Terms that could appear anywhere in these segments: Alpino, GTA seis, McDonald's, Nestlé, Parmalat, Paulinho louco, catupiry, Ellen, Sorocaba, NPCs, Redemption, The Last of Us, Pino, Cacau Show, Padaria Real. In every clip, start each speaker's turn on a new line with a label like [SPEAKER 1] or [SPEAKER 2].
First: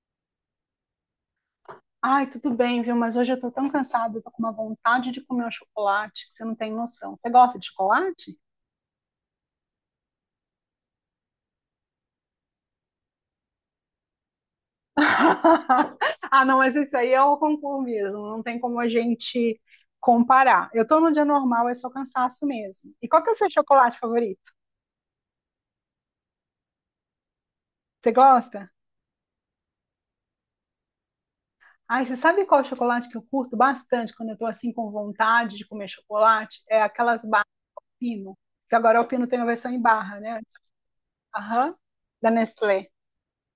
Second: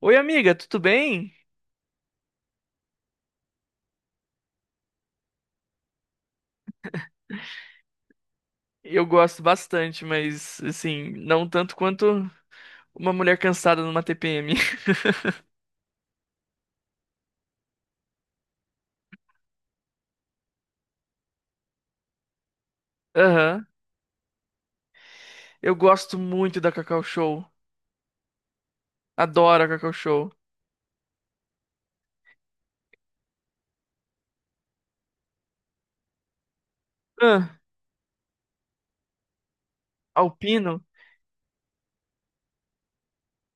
[SPEAKER 1] Oi, amiga, tudo bem?
[SPEAKER 2] Ai, tudo bem, viu? Mas hoje eu tô tão cansada, eu tô com uma vontade de comer um chocolate que você não tem noção. Você gosta de chocolate?
[SPEAKER 1] Eu gosto bastante, mas assim, não tanto quanto uma mulher cansada numa TPM.
[SPEAKER 2] Ah, não, mas isso aí é o concurso mesmo, não tem como a gente comparar. Eu tô num dia normal, é só cansaço mesmo. E qual que é o seu
[SPEAKER 1] Aham.
[SPEAKER 2] chocolate favorito?
[SPEAKER 1] Eu gosto muito da Cacau Show.
[SPEAKER 2] Você gosta?
[SPEAKER 1] Adoro a Cacau Show.
[SPEAKER 2] Ai, você sabe qual chocolate que eu curto bastante quando eu tô assim com vontade de comer chocolate? É aquelas barras
[SPEAKER 1] Ah,
[SPEAKER 2] Pino, que agora o Pino tem a versão em barra, né?
[SPEAKER 1] Alpino.
[SPEAKER 2] Aham, da Nestlé.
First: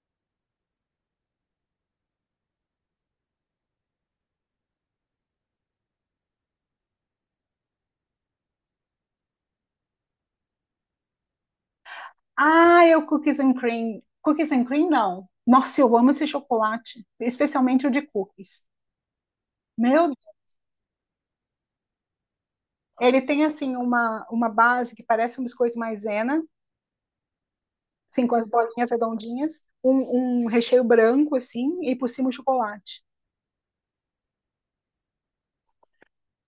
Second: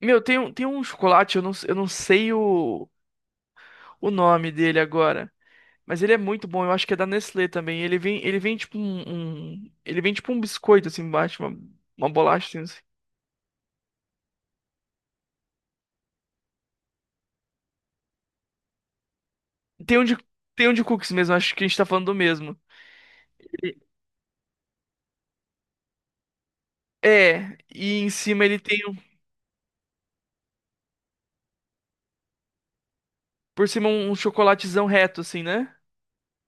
[SPEAKER 1] Meu, tem um chocolate, eu não sei o nome dele agora. Mas ele é muito bom, eu acho que é da Nestlé também. Ele vem tipo ele vem tipo um biscoito assim embaixo, uma bolacha assim.
[SPEAKER 2] Ah, eu cookies and cream. Cookies and cream, não. Nossa, eu amo esse chocolate, especialmente o de cookies.
[SPEAKER 1] Tem um
[SPEAKER 2] Meu,
[SPEAKER 1] de,
[SPEAKER 2] Deus.
[SPEAKER 1] tem um de cookies mesmo, acho que a gente tá falando do mesmo.
[SPEAKER 2] Ele tem assim uma base que parece um biscoito maisena,
[SPEAKER 1] É, e em
[SPEAKER 2] assim, com
[SPEAKER 1] cima
[SPEAKER 2] as bolinhas redondinhas, um recheio branco, assim, e por cima o chocolate.
[SPEAKER 1] por cima um chocolatezão reto, assim, né?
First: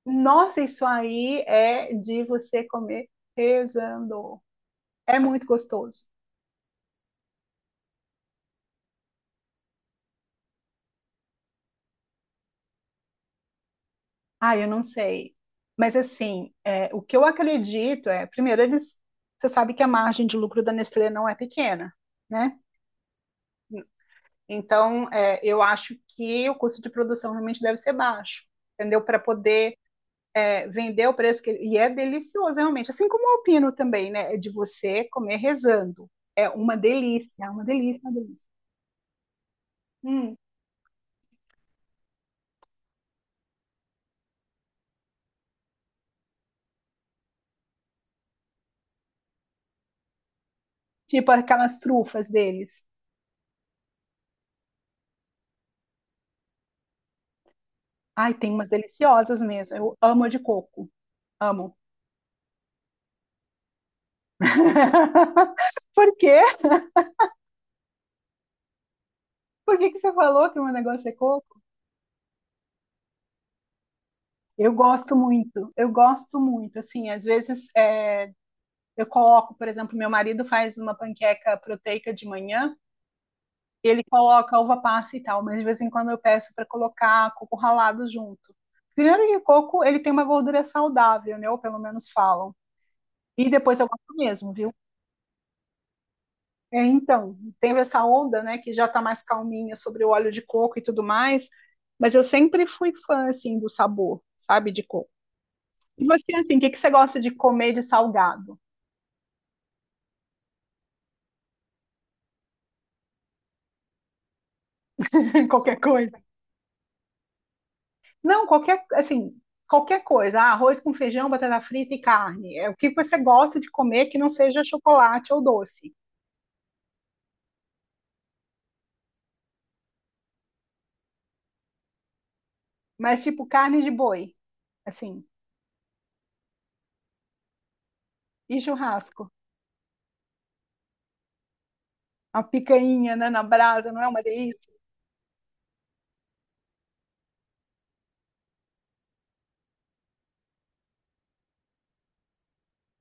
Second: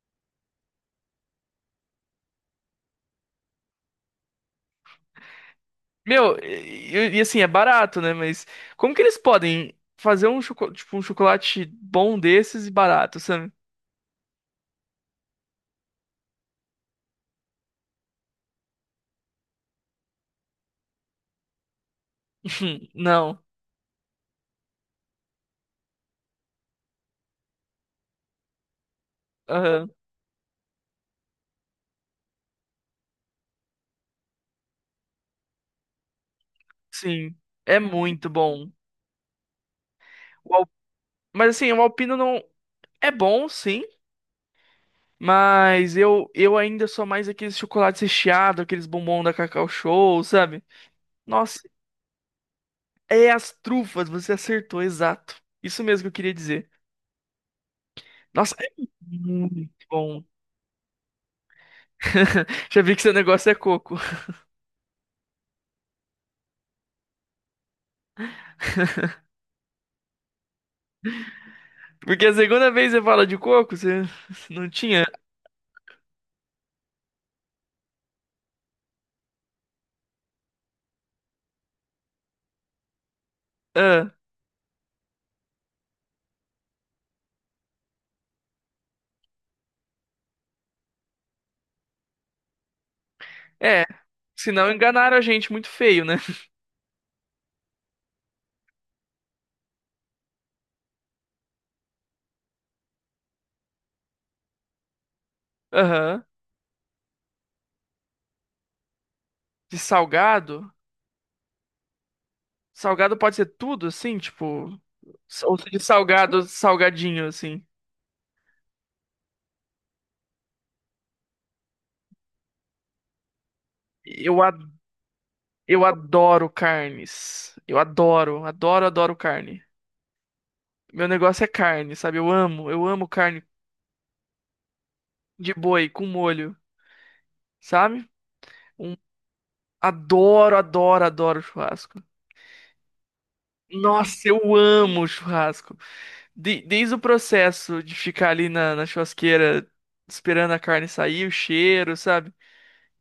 [SPEAKER 2] Nossa, isso aí é de você comer rezando. É muito gostoso.
[SPEAKER 1] Meu, e assim, é barato, né? Mas como que eles podem fazer um chocolate bom desses e barato, sabe?
[SPEAKER 2] Ah, eu não sei. Mas assim, é, o que eu acredito é, primeiro, eles, você sabe que a margem de lucro da Nestlé não é pequena, né?
[SPEAKER 1] Não.
[SPEAKER 2] Então, é, eu acho que o custo de produção realmente deve ser baixo, entendeu? Para poder
[SPEAKER 1] Aham.
[SPEAKER 2] vender o preço que ele, e é delicioso realmente, assim como o alpino também, né? É de você comer rezando, é uma
[SPEAKER 1] Sim.
[SPEAKER 2] delícia, uma
[SPEAKER 1] É
[SPEAKER 2] delícia, uma
[SPEAKER 1] muito
[SPEAKER 2] delícia.
[SPEAKER 1] bom.
[SPEAKER 2] Hum,
[SPEAKER 1] O al- Mas assim, o Alpino não. É bom, sim. Mas eu ainda sou mais aqueles chocolates recheados, aqueles bombom da Cacau Show, sabe?
[SPEAKER 2] tipo
[SPEAKER 1] Nossa,
[SPEAKER 2] aquelas trufas deles.
[SPEAKER 1] é as trufas, você acertou, exato. Isso mesmo que eu queria dizer.
[SPEAKER 2] Ai, tem
[SPEAKER 1] Nossa,
[SPEAKER 2] umas
[SPEAKER 1] é
[SPEAKER 2] deliciosas
[SPEAKER 1] muito
[SPEAKER 2] mesmo. Eu
[SPEAKER 1] bom.
[SPEAKER 2] amo a de coco, amo.
[SPEAKER 1] Já vi que seu negócio é coco.
[SPEAKER 2] Por quê? Por que que você falou que o meu negócio é coco?
[SPEAKER 1] Porque a segunda vez você fala de coco, você não
[SPEAKER 2] Eu
[SPEAKER 1] tinha.
[SPEAKER 2] gosto muito, eu gosto muito. Assim, às vezes é, eu coloco, por exemplo, meu marido faz uma panqueca proteica de manhã, ele
[SPEAKER 1] Ah,
[SPEAKER 2] coloca uva passa e tal, mas de vez em quando eu peço para colocar coco ralado junto. Primeiro que o coco, ele tem uma gordura saudável, né? Ou pelo menos falam. E depois
[SPEAKER 1] é.
[SPEAKER 2] eu gosto mesmo,
[SPEAKER 1] Senão
[SPEAKER 2] viu?
[SPEAKER 1] enganaram a gente muito feio, né?
[SPEAKER 2] É, então, teve essa onda, né, que já tá mais calminha sobre o óleo de coco e tudo mais, mas eu sempre fui fã, assim, do sabor, sabe, de coco. E
[SPEAKER 1] Aham.
[SPEAKER 2] você, assim, o que que você gosta de comer de salgado?
[SPEAKER 1] De salgado? Salgado pode ser tudo, assim, tipo. Ou
[SPEAKER 2] Qualquer
[SPEAKER 1] de
[SPEAKER 2] coisa?
[SPEAKER 1] salgado, salgadinho, assim.
[SPEAKER 2] Não, qualquer, assim, qualquer coisa. Ah, arroz com feijão, batata frita e carne. É o que você gosta de comer que não
[SPEAKER 1] Eu, a-
[SPEAKER 2] seja chocolate ou
[SPEAKER 1] eu
[SPEAKER 2] doce.
[SPEAKER 1] adoro carnes. Eu adoro, adoro, adoro carne. Meu negócio é carne, sabe? Eu amo
[SPEAKER 2] Mas,
[SPEAKER 1] carne
[SPEAKER 2] tipo, carne de boi, assim,
[SPEAKER 1] de boi com molho, sabe?
[SPEAKER 2] e
[SPEAKER 1] Um
[SPEAKER 2] churrasco.
[SPEAKER 1] adoro, adoro, adoro churrasco.
[SPEAKER 2] A picanha, né, na brasa, não é uma
[SPEAKER 1] Nossa, eu
[SPEAKER 2] delícia?
[SPEAKER 1] amo churrasco. Desde o processo de ficar ali na churrasqueira esperando a carne sair, o cheiro, sabe?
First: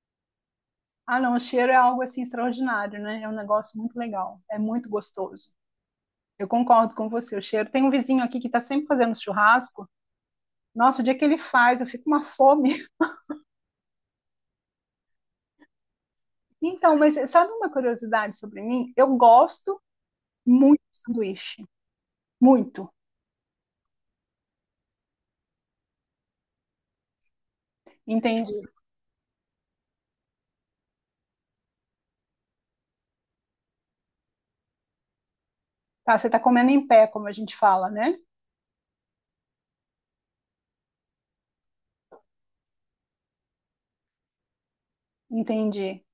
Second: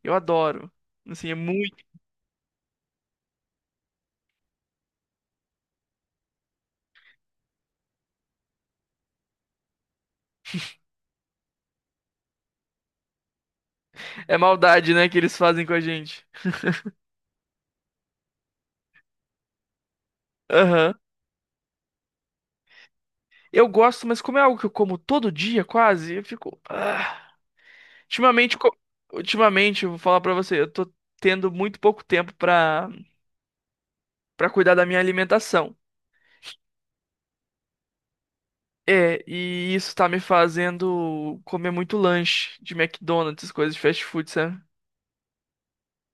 [SPEAKER 1] Eu adoro.
[SPEAKER 2] Ah,
[SPEAKER 1] Assim,
[SPEAKER 2] não,
[SPEAKER 1] é
[SPEAKER 2] o cheiro
[SPEAKER 1] muito.
[SPEAKER 2] é algo assim extraordinário, né? É um negócio muito legal, é muito gostoso. Eu concordo com você, o cheiro. Tem um vizinho aqui que está sempre fazendo churrasco. Nossa, o dia que ele faz, eu fico uma fome.
[SPEAKER 1] É maldade, né, que eles fazem com a gente.
[SPEAKER 2] Então, mas sabe uma curiosidade sobre mim? Eu gosto muito
[SPEAKER 1] Aham.
[SPEAKER 2] de sanduíche, muito.
[SPEAKER 1] Eu gosto, mas como é algo que eu como todo dia, quase, eu fico. Ah. Ultimamente,
[SPEAKER 2] Entendi.
[SPEAKER 1] co- ultimamente, eu vou falar pra você, eu tô tendo muito pouco tempo pra cuidar da minha alimentação.
[SPEAKER 2] Tá, você está comendo em pé, como a gente fala, né?
[SPEAKER 1] É, e isso tá me fazendo comer muito lanche de McDonald's, coisas de fast food, sabe?
[SPEAKER 2] Entendi.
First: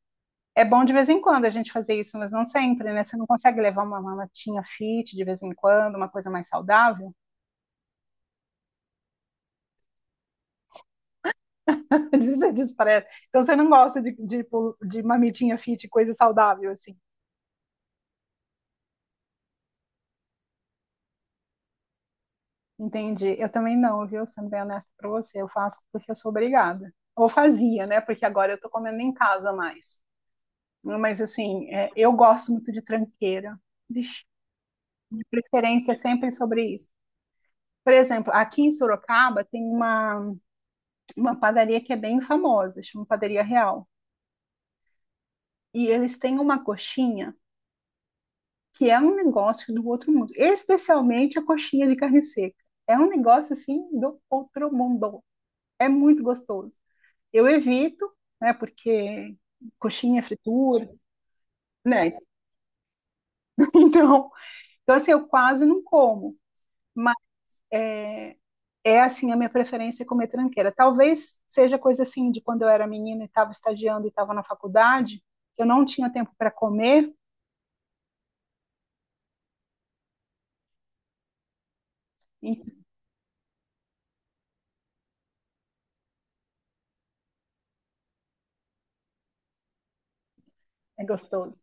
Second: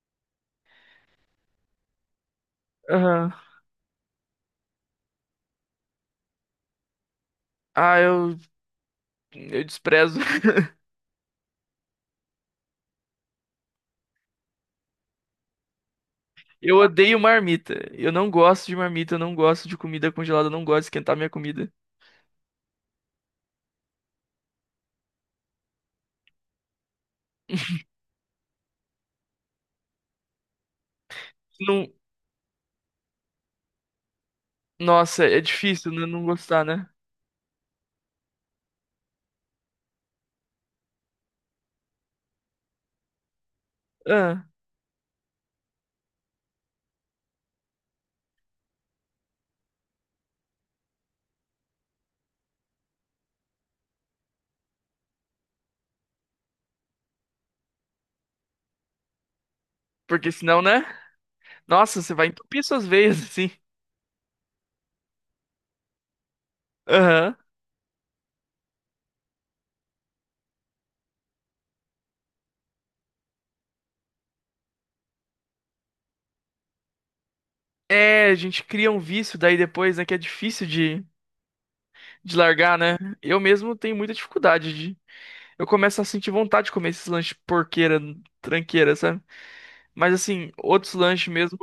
[SPEAKER 2] É bom de vez em quando a gente fazer isso, mas não sempre, né? Você não
[SPEAKER 1] Aham.
[SPEAKER 2] consegue levar uma latinha fit de vez em quando, uma coisa mais saudável?
[SPEAKER 1] Ah, eu desprezo.
[SPEAKER 2] Você despreza. Então você não gosta tipo, de mamitinha fit, coisa saudável,
[SPEAKER 1] Eu
[SPEAKER 2] assim.
[SPEAKER 1] odeio marmita. Eu não gosto de marmita, eu não gosto de comida congelada, eu não gosto de esquentar minha comida.
[SPEAKER 2] Entendi. Eu também não, viu? Sendo bem honesta pra você, eu faço porque eu sou obrigada. Ou fazia, né? Porque agora eu tô comendo em casa mais. Mas assim,
[SPEAKER 1] Não,
[SPEAKER 2] é, eu gosto muito de tranqueira. Vixe, de
[SPEAKER 1] nossa, é
[SPEAKER 2] preferência
[SPEAKER 1] difícil
[SPEAKER 2] é
[SPEAKER 1] né, não
[SPEAKER 2] sempre sobre
[SPEAKER 1] gostar,
[SPEAKER 2] isso.
[SPEAKER 1] né?
[SPEAKER 2] Por exemplo, aqui em Sorocaba tem uma padaria que é bem famosa, chama Padaria Real.
[SPEAKER 1] Ah,
[SPEAKER 2] E eles têm uma coxinha que é um negócio do outro mundo, especialmente a coxinha de carne seca. É um negócio assim do outro mundo. É muito gostoso. Eu evito, né, porque coxinha, é
[SPEAKER 1] porque senão, né?
[SPEAKER 2] fritura,
[SPEAKER 1] Nossa, você
[SPEAKER 2] né?
[SPEAKER 1] vai entupir suas veias, assim.
[SPEAKER 2] Então, então assim, eu quase não como, mas
[SPEAKER 1] Aham.
[SPEAKER 2] é, é assim a minha preferência é comer tranqueira. Talvez seja coisa assim de quando eu era menina e estava estagiando e estava na faculdade, eu não tinha tempo para comer
[SPEAKER 1] É, a gente cria um vício daí depois, né? Que é difícil de
[SPEAKER 2] e
[SPEAKER 1] largar, né? Eu mesmo tenho muita dificuldade. Eu começo a sentir vontade de comer esses lanches porqueira, tranqueira, sabe? Mas assim, outros
[SPEAKER 2] é
[SPEAKER 1] lanches
[SPEAKER 2] gostoso.
[SPEAKER 1] mesmo,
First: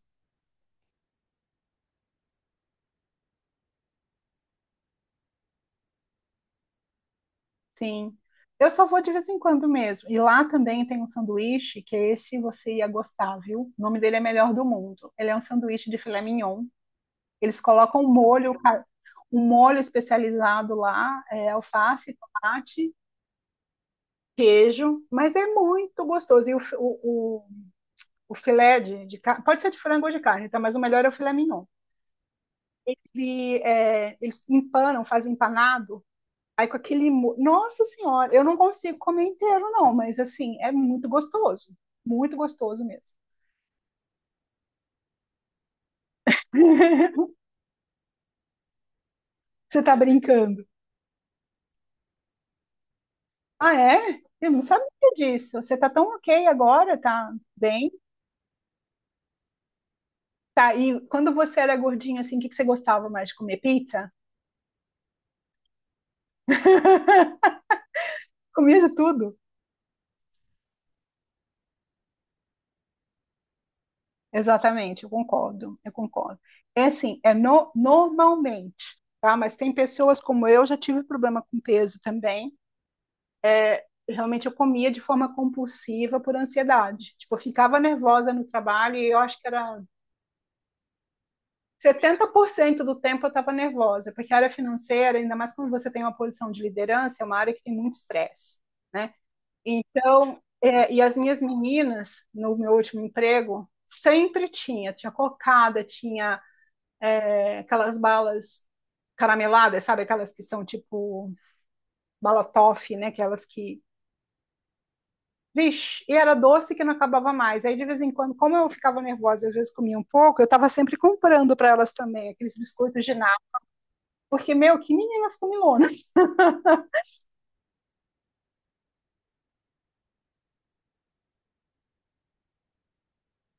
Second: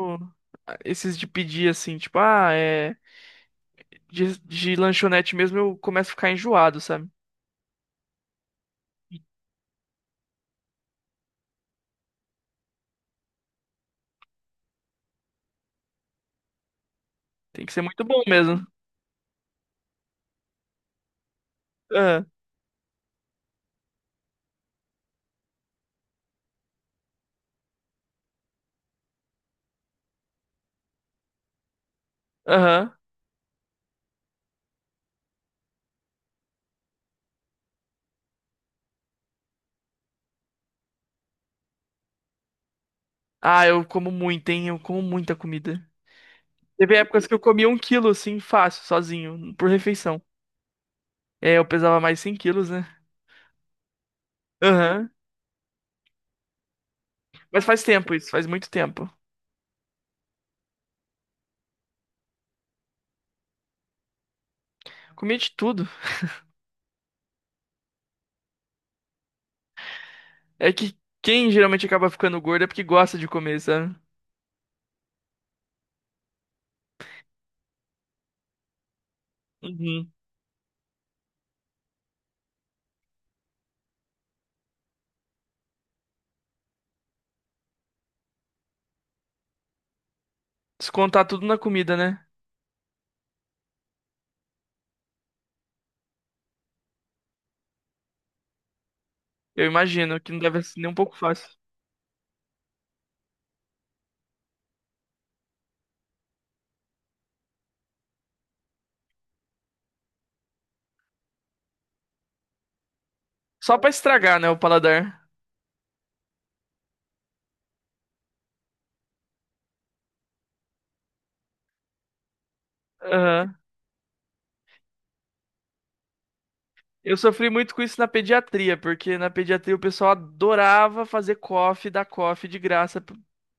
[SPEAKER 1] ah, esses de pedir assim, tipo, ah, é. De lanchonete mesmo, eu começo a ficar enjoado, sabe?
[SPEAKER 2] Sim. Eu só vou de vez em quando mesmo. E lá também tem um sanduíche que esse você ia gostar, viu? O nome dele é Melhor do Mundo. Ele é um sanduíche de filé mignon. Eles
[SPEAKER 1] Tem que ser
[SPEAKER 2] colocam
[SPEAKER 1] muito
[SPEAKER 2] um
[SPEAKER 1] bom
[SPEAKER 2] molho,
[SPEAKER 1] mesmo.
[SPEAKER 2] um molho especializado lá, é, alface,
[SPEAKER 1] Ah.
[SPEAKER 2] tomate, queijo, mas é muito gostoso. E o, fi- o filé de carne, pode ser de frango ou de carne, tá? Mas o melhor é o filé mignon.
[SPEAKER 1] Aham.
[SPEAKER 2] E é, eles empanam, fazem empanado. Aí com aquele Nossa Senhora, eu não consigo comer inteiro, não, mas assim, é muito gostoso. Muito gostoso mesmo.
[SPEAKER 1] Ah, eu como muito, hein? Eu como muita comida. Teve épocas que eu comia um quilo, assim, fácil, sozinho, por
[SPEAKER 2] Você tá
[SPEAKER 1] refeição.
[SPEAKER 2] brincando?
[SPEAKER 1] É, eu pesava mais 100 quilos, né?
[SPEAKER 2] Ah, é? Eu não sabia
[SPEAKER 1] Aham.
[SPEAKER 2] disso. Você tá tão ok agora, tá
[SPEAKER 1] Mas faz
[SPEAKER 2] bem?
[SPEAKER 1] tempo isso, faz muito tempo.
[SPEAKER 2] Tá, e quando você era gordinho, assim, o que que você gostava mais de comer? Pizza?
[SPEAKER 1] Comia de tudo.
[SPEAKER 2] Comia de tudo?
[SPEAKER 1] É que quem geralmente acaba ficando gordo é porque gosta de comer, sabe?
[SPEAKER 2] Exatamente, eu concordo, eu concordo. É assim, é normalmente, tá? Mas tem
[SPEAKER 1] Uhum.
[SPEAKER 2] pessoas como eu, já tive problema com peso também. Realmente eu comia de forma compulsiva por ansiedade. Tipo, eu ficava nervosa no trabalho e eu acho que era
[SPEAKER 1] Descontar tudo na comida, né?
[SPEAKER 2] 70% do tempo eu estava nervosa, porque a área financeira, ainda mais quando você tem uma posição de liderança, é uma área que tem muito estresse, né?
[SPEAKER 1] Eu imagino que não
[SPEAKER 2] Então,
[SPEAKER 1] deve ser nem
[SPEAKER 2] é,
[SPEAKER 1] um
[SPEAKER 2] e as
[SPEAKER 1] pouco
[SPEAKER 2] minhas
[SPEAKER 1] fácil.
[SPEAKER 2] meninas, no meu último emprego, sempre tinha, tinha cocada, tinha é, aquelas balas carameladas, sabe? Aquelas que são tipo bala toffee, né? Aquelas
[SPEAKER 1] Só
[SPEAKER 2] que
[SPEAKER 1] pra estragar, né, o paladar.
[SPEAKER 2] vixe, e era doce que não acabava mais. Aí, de vez em quando, como eu ficava nervosa, às vezes comia um pouco, eu estava sempre comprando para elas também aqueles biscoitos de nata.
[SPEAKER 1] Aham.
[SPEAKER 2] Porque, meu, que meninas comilonas.
[SPEAKER 1] Eu sofri muito com isso na pediatria, porque na pediatria o pessoal adorava fazer coffee, dar coffee de graça.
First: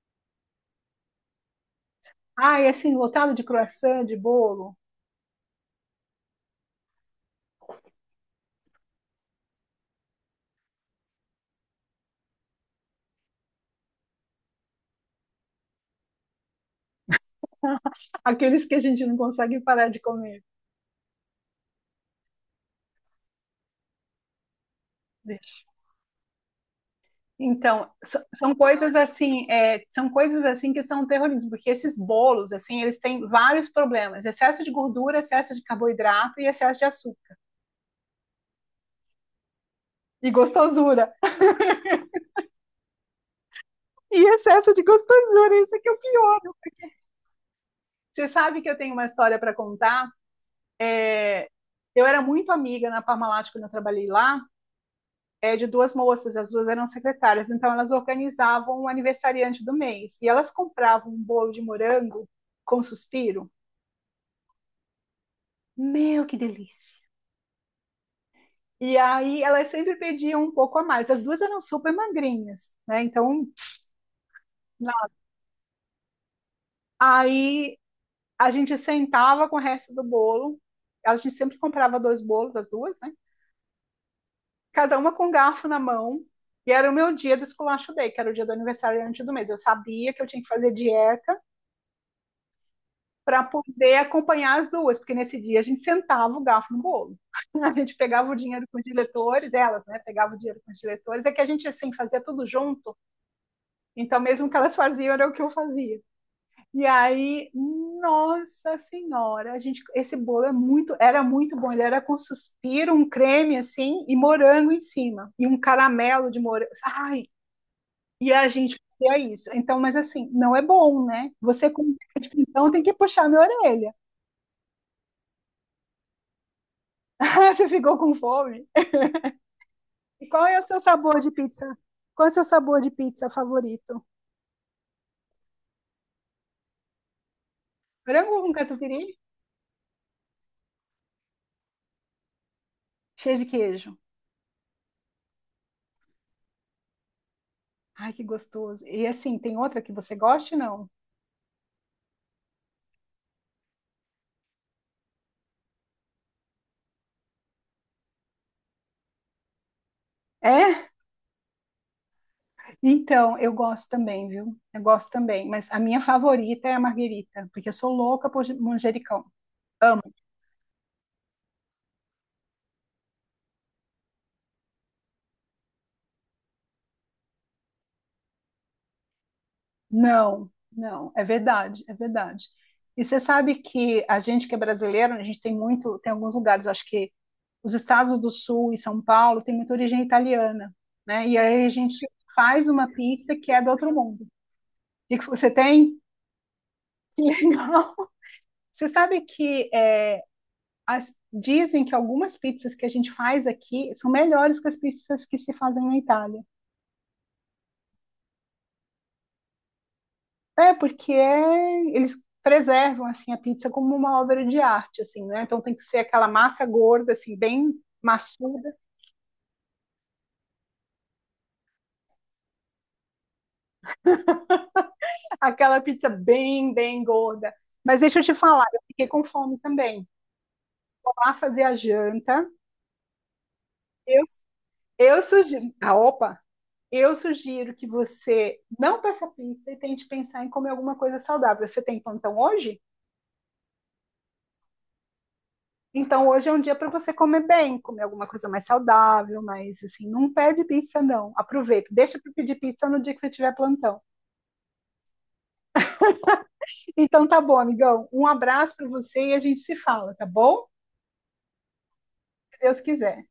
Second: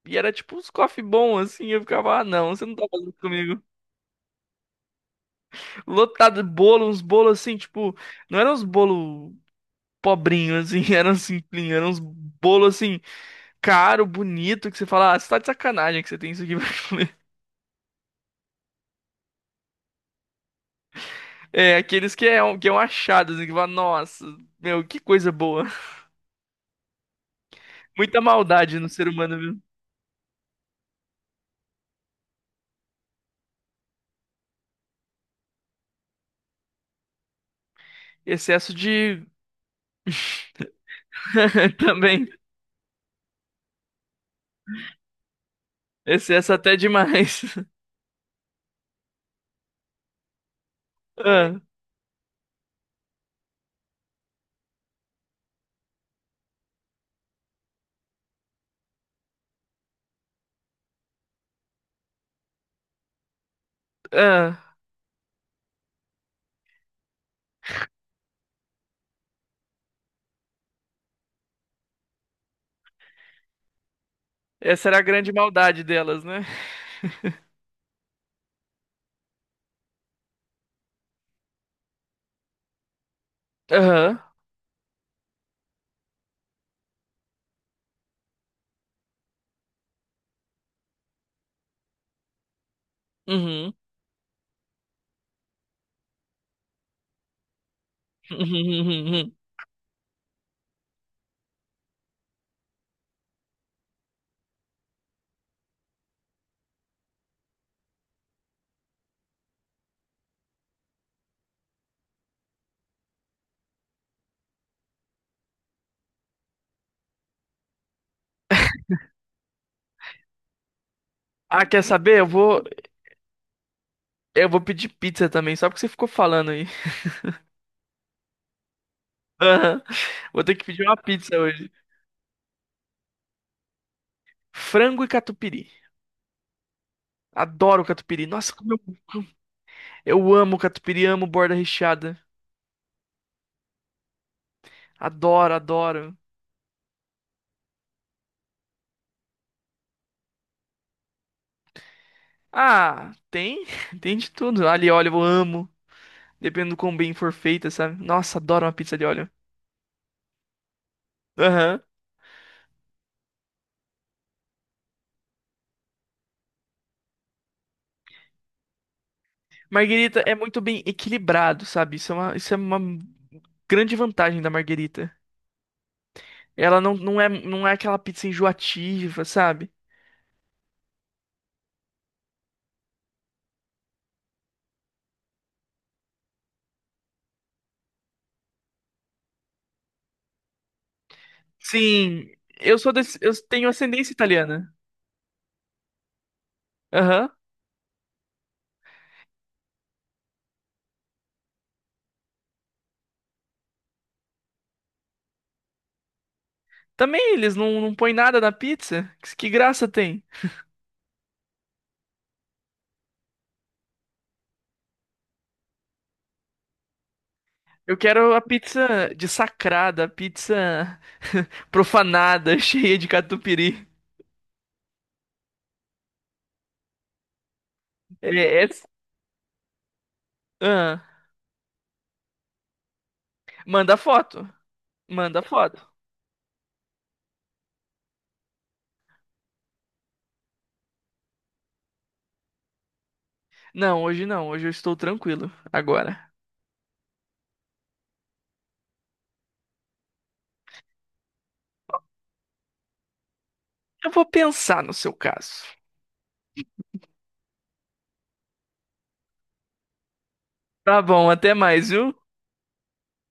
[SPEAKER 1] E era tipo uns coffee bons, assim. Eu ficava, ah, não, você
[SPEAKER 2] Ai,
[SPEAKER 1] não tá
[SPEAKER 2] assim,
[SPEAKER 1] fazendo isso
[SPEAKER 2] lotado de
[SPEAKER 1] comigo.
[SPEAKER 2] croissant, de bolo,
[SPEAKER 1] Lotado de bolo, uns bolos assim, tipo, não eram uns bolos pobrinhos, assim, eram simplinhos, eram uns bolos assim, caro, bonito, que você fala, ah, você tá de sacanagem que você tem isso aqui pra comer.
[SPEAKER 2] aqueles que a gente não consegue parar de comer.
[SPEAKER 1] É, aqueles que é, que é um achado, assim, que fala, nossa, meu, que coisa boa.
[SPEAKER 2] Vixe. Então,
[SPEAKER 1] Muita
[SPEAKER 2] são
[SPEAKER 1] maldade no
[SPEAKER 2] coisas
[SPEAKER 1] ser humano,
[SPEAKER 2] assim,
[SPEAKER 1] viu?
[SPEAKER 2] é, são coisas assim que são terrorismo, porque esses bolos, assim, eles têm vários problemas: excesso de gordura, excesso de carboidrato e excesso de açúcar.
[SPEAKER 1] Excesso de.
[SPEAKER 2] E gostosura.
[SPEAKER 1] Também.
[SPEAKER 2] E excesso de gostosura, isso que é o pior.
[SPEAKER 1] Excesso até demais.
[SPEAKER 2] Você sabe que eu tenho uma história para contar?
[SPEAKER 1] Ah,
[SPEAKER 2] Eu era muito amiga na Parmalat quando eu trabalhei lá, é, de duas moças, as duas eram secretárias, então elas organizavam o aniversariante do mês e elas compravam um bolo de morango com suspiro.
[SPEAKER 1] ah.
[SPEAKER 2] Meu, que delícia! E aí elas sempre pediam um pouco a mais. As duas eram super magrinhas, né? Então,
[SPEAKER 1] Essa era a grande maldade delas, né?
[SPEAKER 2] aí a gente sentava com o resto do bolo. A gente sempre comprava dois bolos, as duas, né?
[SPEAKER 1] Aham.
[SPEAKER 2] Cada uma com um garfo na mão. E era o meu dia do esculacho day, que era o dia do aniversariante do mês. Eu sabia que eu tinha que fazer dieta para
[SPEAKER 1] Uhum.
[SPEAKER 2] poder acompanhar as duas, porque nesse dia a gente sentava o garfo no bolo. A gente pegava o dinheiro com os diretores, elas, né, pegavam o dinheiro com os diretores, é que a gente, assim, fazia tudo junto, então mesmo que elas faziam, era o que eu fazia. E aí, nossa senhora, a gente, esse bolo é muito, era muito bom, ele era com suspiro, um creme, assim, e morango em cima, e um caramelo de morango, ai, e a gente fazia isso. Então, mas assim, não é bom, né?
[SPEAKER 1] Ah,
[SPEAKER 2] Você
[SPEAKER 1] quer
[SPEAKER 2] com
[SPEAKER 1] saber?
[SPEAKER 2] tipo, então tem que puxar minha orelha.
[SPEAKER 1] Eu vou pedir pizza também, só porque você ficou falando aí.
[SPEAKER 2] Você ficou com fome?
[SPEAKER 1] Aham.
[SPEAKER 2] E qual
[SPEAKER 1] Vou ter
[SPEAKER 2] é o
[SPEAKER 1] que
[SPEAKER 2] seu
[SPEAKER 1] pedir uma
[SPEAKER 2] sabor de
[SPEAKER 1] pizza hoje.
[SPEAKER 2] pizza? Qual é o seu sabor de pizza favorito?
[SPEAKER 1] Frango e catupiry. Adoro catupiry.
[SPEAKER 2] Frango com
[SPEAKER 1] Nossa,
[SPEAKER 2] catupiry?
[SPEAKER 1] eu amo catupiry, amo borda recheada.
[SPEAKER 2] Cheio de queijo.
[SPEAKER 1] Adoro, adoro.
[SPEAKER 2] Ai, que gostoso. E assim, tem outra que você goste, não?
[SPEAKER 1] Ah, tem, tem de tudo. Alho e óleo eu amo, dependendo do quão bem for feita, sabe? Nossa, adoro uma pizza de óleo.
[SPEAKER 2] É?
[SPEAKER 1] Aham.
[SPEAKER 2] Então, eu gosto também, viu? Eu gosto também. Mas a minha favorita é a marguerita, porque eu sou louca por manjericão.
[SPEAKER 1] Marguerita é muito bem equilibrado, sabe? Isso é uma grande vantagem da Marguerita. Ela não é, não é aquela pizza enjoativa, sabe?
[SPEAKER 2] Não, não, é verdade, é verdade. E você sabe que a gente que é brasileiro, né, a gente tem muito, tem alguns lugares, acho que os estados do Sul e São Paulo tem muita origem italiana, né? E aí a gente
[SPEAKER 1] Sim,
[SPEAKER 2] faz
[SPEAKER 1] eu
[SPEAKER 2] uma
[SPEAKER 1] sou desse, eu
[SPEAKER 2] pizza que é
[SPEAKER 1] tenho
[SPEAKER 2] do outro
[SPEAKER 1] ascendência
[SPEAKER 2] mundo.
[SPEAKER 1] italiana.
[SPEAKER 2] E que você tem? Que
[SPEAKER 1] Aham.
[SPEAKER 2] legal! Você sabe que é, dizem que algumas pizzas que a gente faz aqui são melhores que as pizzas que se fazem na Itália.
[SPEAKER 1] Também eles não, não põem nada na pizza. Que graça tem?
[SPEAKER 2] É, porque eles preservam assim a pizza como uma obra de arte, assim, né? Então tem que ser aquela massa gorda, assim, bem
[SPEAKER 1] Eu quero a
[SPEAKER 2] maçuda,
[SPEAKER 1] pizza dessacrada, a pizza profanada, cheia de catupiry.
[SPEAKER 2] aquela pizza bem, bem gorda. Mas deixa eu te falar,
[SPEAKER 1] É, é...
[SPEAKER 2] eu fiquei com fome também.
[SPEAKER 1] Ah,
[SPEAKER 2] Vou lá fazer a janta.
[SPEAKER 1] manda
[SPEAKER 2] Eu,
[SPEAKER 1] foto.
[SPEAKER 2] eu
[SPEAKER 1] Manda
[SPEAKER 2] sugiro,
[SPEAKER 1] foto.
[SPEAKER 2] ah, opa, eu sugiro que você não peça pizza e tente pensar em comer alguma coisa saudável. Você tem plantão hoje?
[SPEAKER 1] Não, hoje não. Hoje eu estou tranquilo.
[SPEAKER 2] Então
[SPEAKER 1] Agora.
[SPEAKER 2] hoje é um dia para você comer bem, comer alguma coisa mais saudável, mas assim, não pede pizza não. Aproveita, deixa para pedir pizza no dia que você tiver plantão.
[SPEAKER 1] Eu vou pensar no seu caso.
[SPEAKER 2] Então tá bom, amigão. Um abraço para você e a gente se fala, tá bom?
[SPEAKER 1] Tá bom, até mais, viu?
[SPEAKER 2] Se Deus quiser.